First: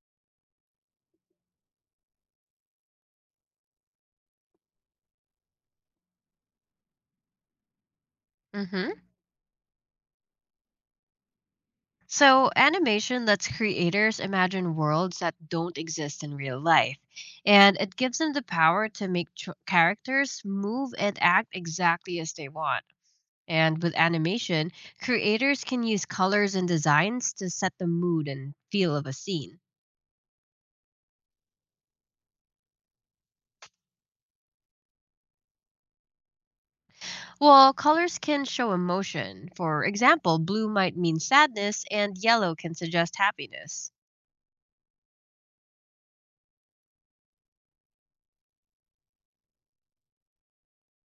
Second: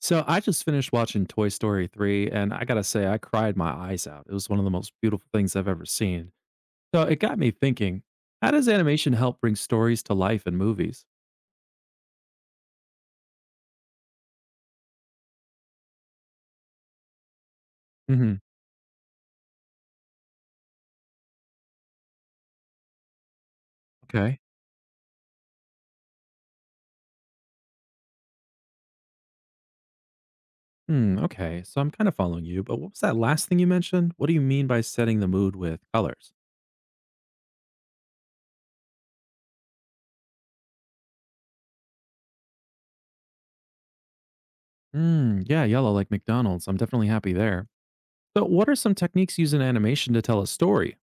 So I just finished watching Toy Story 3, and I gotta say, I cried my eyes out. It was one of the most beautiful things I've ever seen. So it got me thinking, how does Mm-hmm. animation help bring stories to life in movies? So, animation lets creators imagine worlds that don't exist in real life, and it gives them Hmm. the power to make characters move and act exactly as they want. And with Okay. animation, creators can use colors and designs to set the mood and feel of a scene. Hmm, okay. So I'm kind of following you, but what was that last thing you mentioned? What do you mean by setting the mood with colors? Well, colors can show emotion. For example, blue might mean sadness and yellow can suggest happiness. Hmm, yeah, yellow like McDonald's. I'm definitely happy there. So, what are some techniques used in animation to tell a story?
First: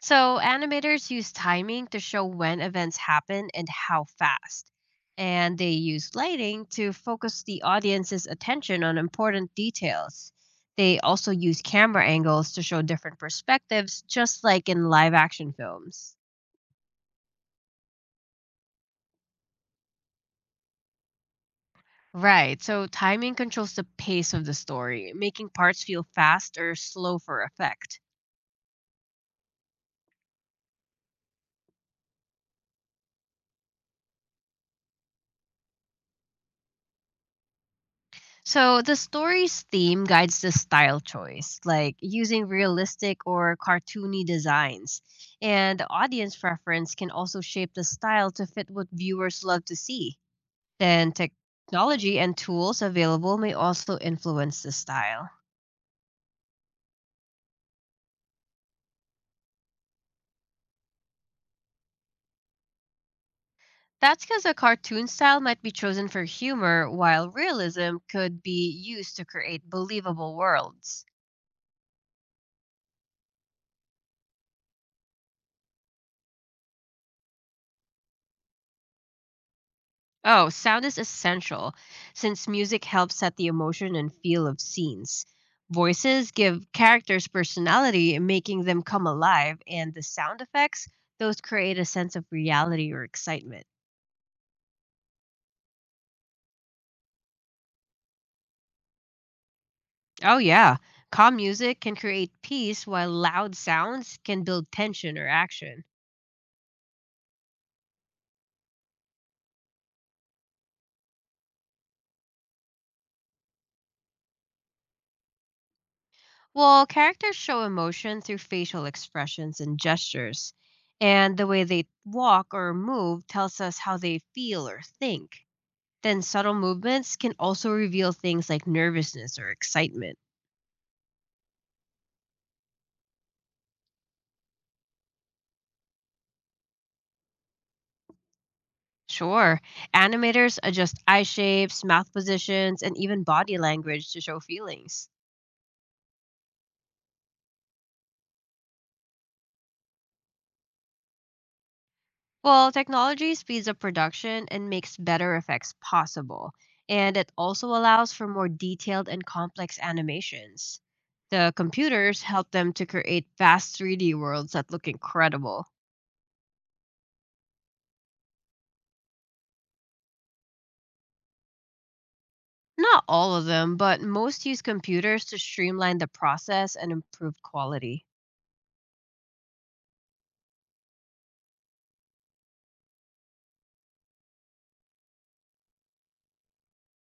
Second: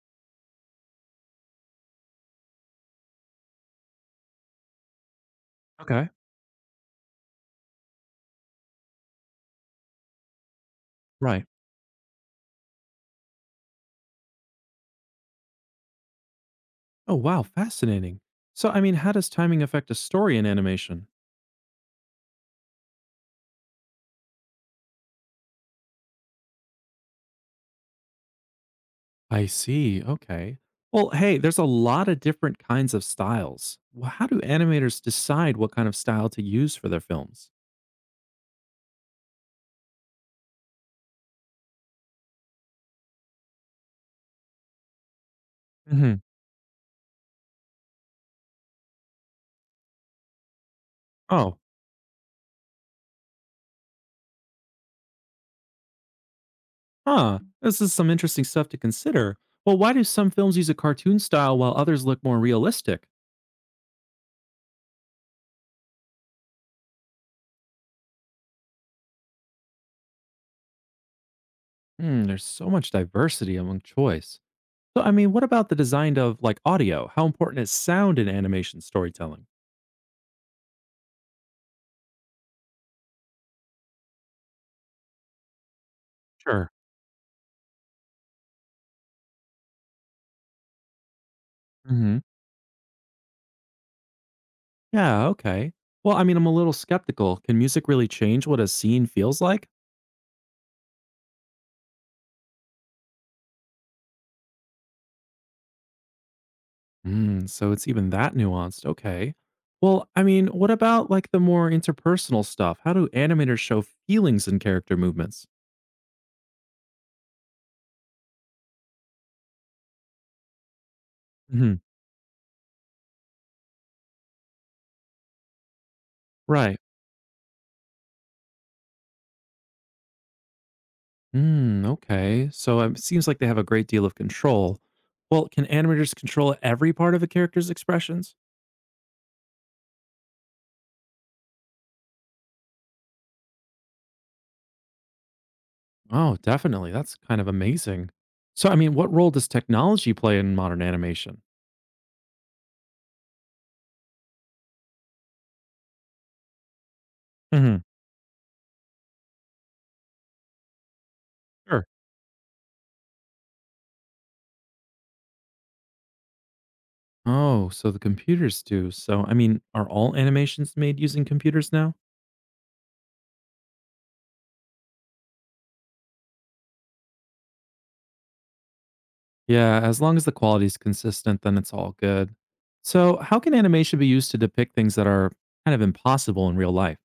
So, animators use timing to show when events happen and how fast. And they Okay, use lighting to focus the audience's attention on important details. They also right. use camera angles to show different perspectives, just like in live action films. Oh, wow, fascinating. So, I mean, how does timing affect a story in animation? Right, so timing controls the pace of the story, making parts feel fast or slow for effect. I see. Okay. Well, hey, there's a lot of different kinds of styles. Well, how do animators decide what kind of style to use for their films? So the story's theme guides the style choice, like using realistic or cartoony designs. And Hmm. audience preference can also shape the style to fit what viewers love to see. Then Oh, technology and tools available may also influence the style. huh. This is some interesting stuff to consider. Well, why do some films use a cartoon style while others look more realistic? That's because a cartoon style might be chosen for humor, while realism could be used to create believable worlds. Hmm, there's so much diversity among choice. So, I mean, what about the design of like audio? How important is sound in animation storytelling? Oh, sound is essential since music helps set the emotion and feel of scenes. Voices give Sure. characters personality, making them come alive, and the sound effects, those create a sense Hmm. of reality or excitement. Yeah, okay. Well, I mean, I'm a little skeptical. Can music really change what a scene feels like? Oh, yeah. Calm music can create peace, while loud sounds can build tension or action. Mm, so it's even that nuanced. Okay. Well, I mean, what about like the more interpersonal stuff? How do animators show feelings in character movements? Well, characters show emotion through facial expressions and gestures, and the way Hmm. they walk or move tells us how they feel or think. Then subtle Right. movements can also reveal things like nervousness or excitement. Mm, okay. So it seems like they have a great deal of control. Well, can animators control every part of a character's expressions? Sure. Animators adjust eye shapes, mouth positions, and even body language to show feelings. Oh, definitely. That's kind of amazing. So, I mean, what role does technology play in modern animation? Well, technology speeds up production and makes better effects possible, and it also Hmm. allows for more detailed and complex animations. The Sure. computers help them to create vast 3D worlds that look incredible. Oh, so the computers do. So, I mean, are all animations made using computers now? Not all of them, but most use computers to streamline the process and improve quality. Yeah, as long as the quality is consistent, then it's all good. So, how can animation be used to depict things that are kind of impossible in real life?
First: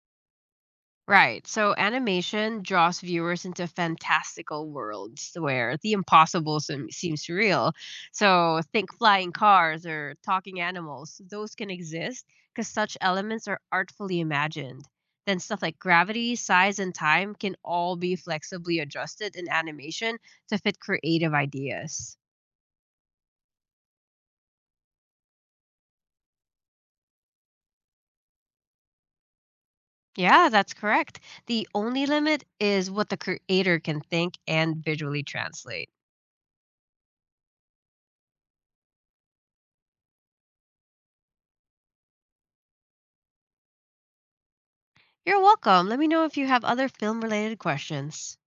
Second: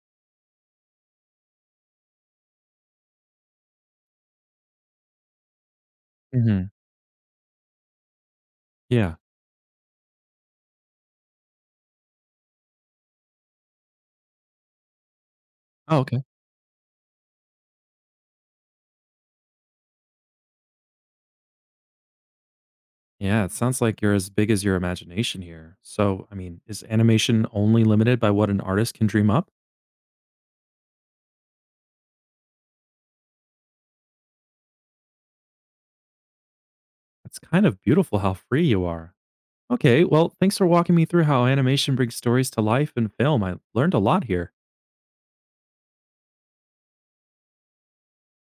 Right. So animation draws viewers into fantastical worlds where the Hmm. Seems real. So think Yeah. flying cars or talking animals. Those can exist because such elements are artfully imagined. Then stuff like Oh, okay. gravity, size, and time can all be flexibly adjusted in animation to fit creative ideas. Yeah, it sounds like you're as big as your imagination here. So, I mean, is animation only limited by what an artist can dream up? Yeah, that's correct. The only limit is what the creator can think and visually translate. It's kind of beautiful how free you are. Okay, well, thanks for walking me through how animation brings stories to life in film. I learned a lot here. You're welcome. Let me know if you have other film related questions.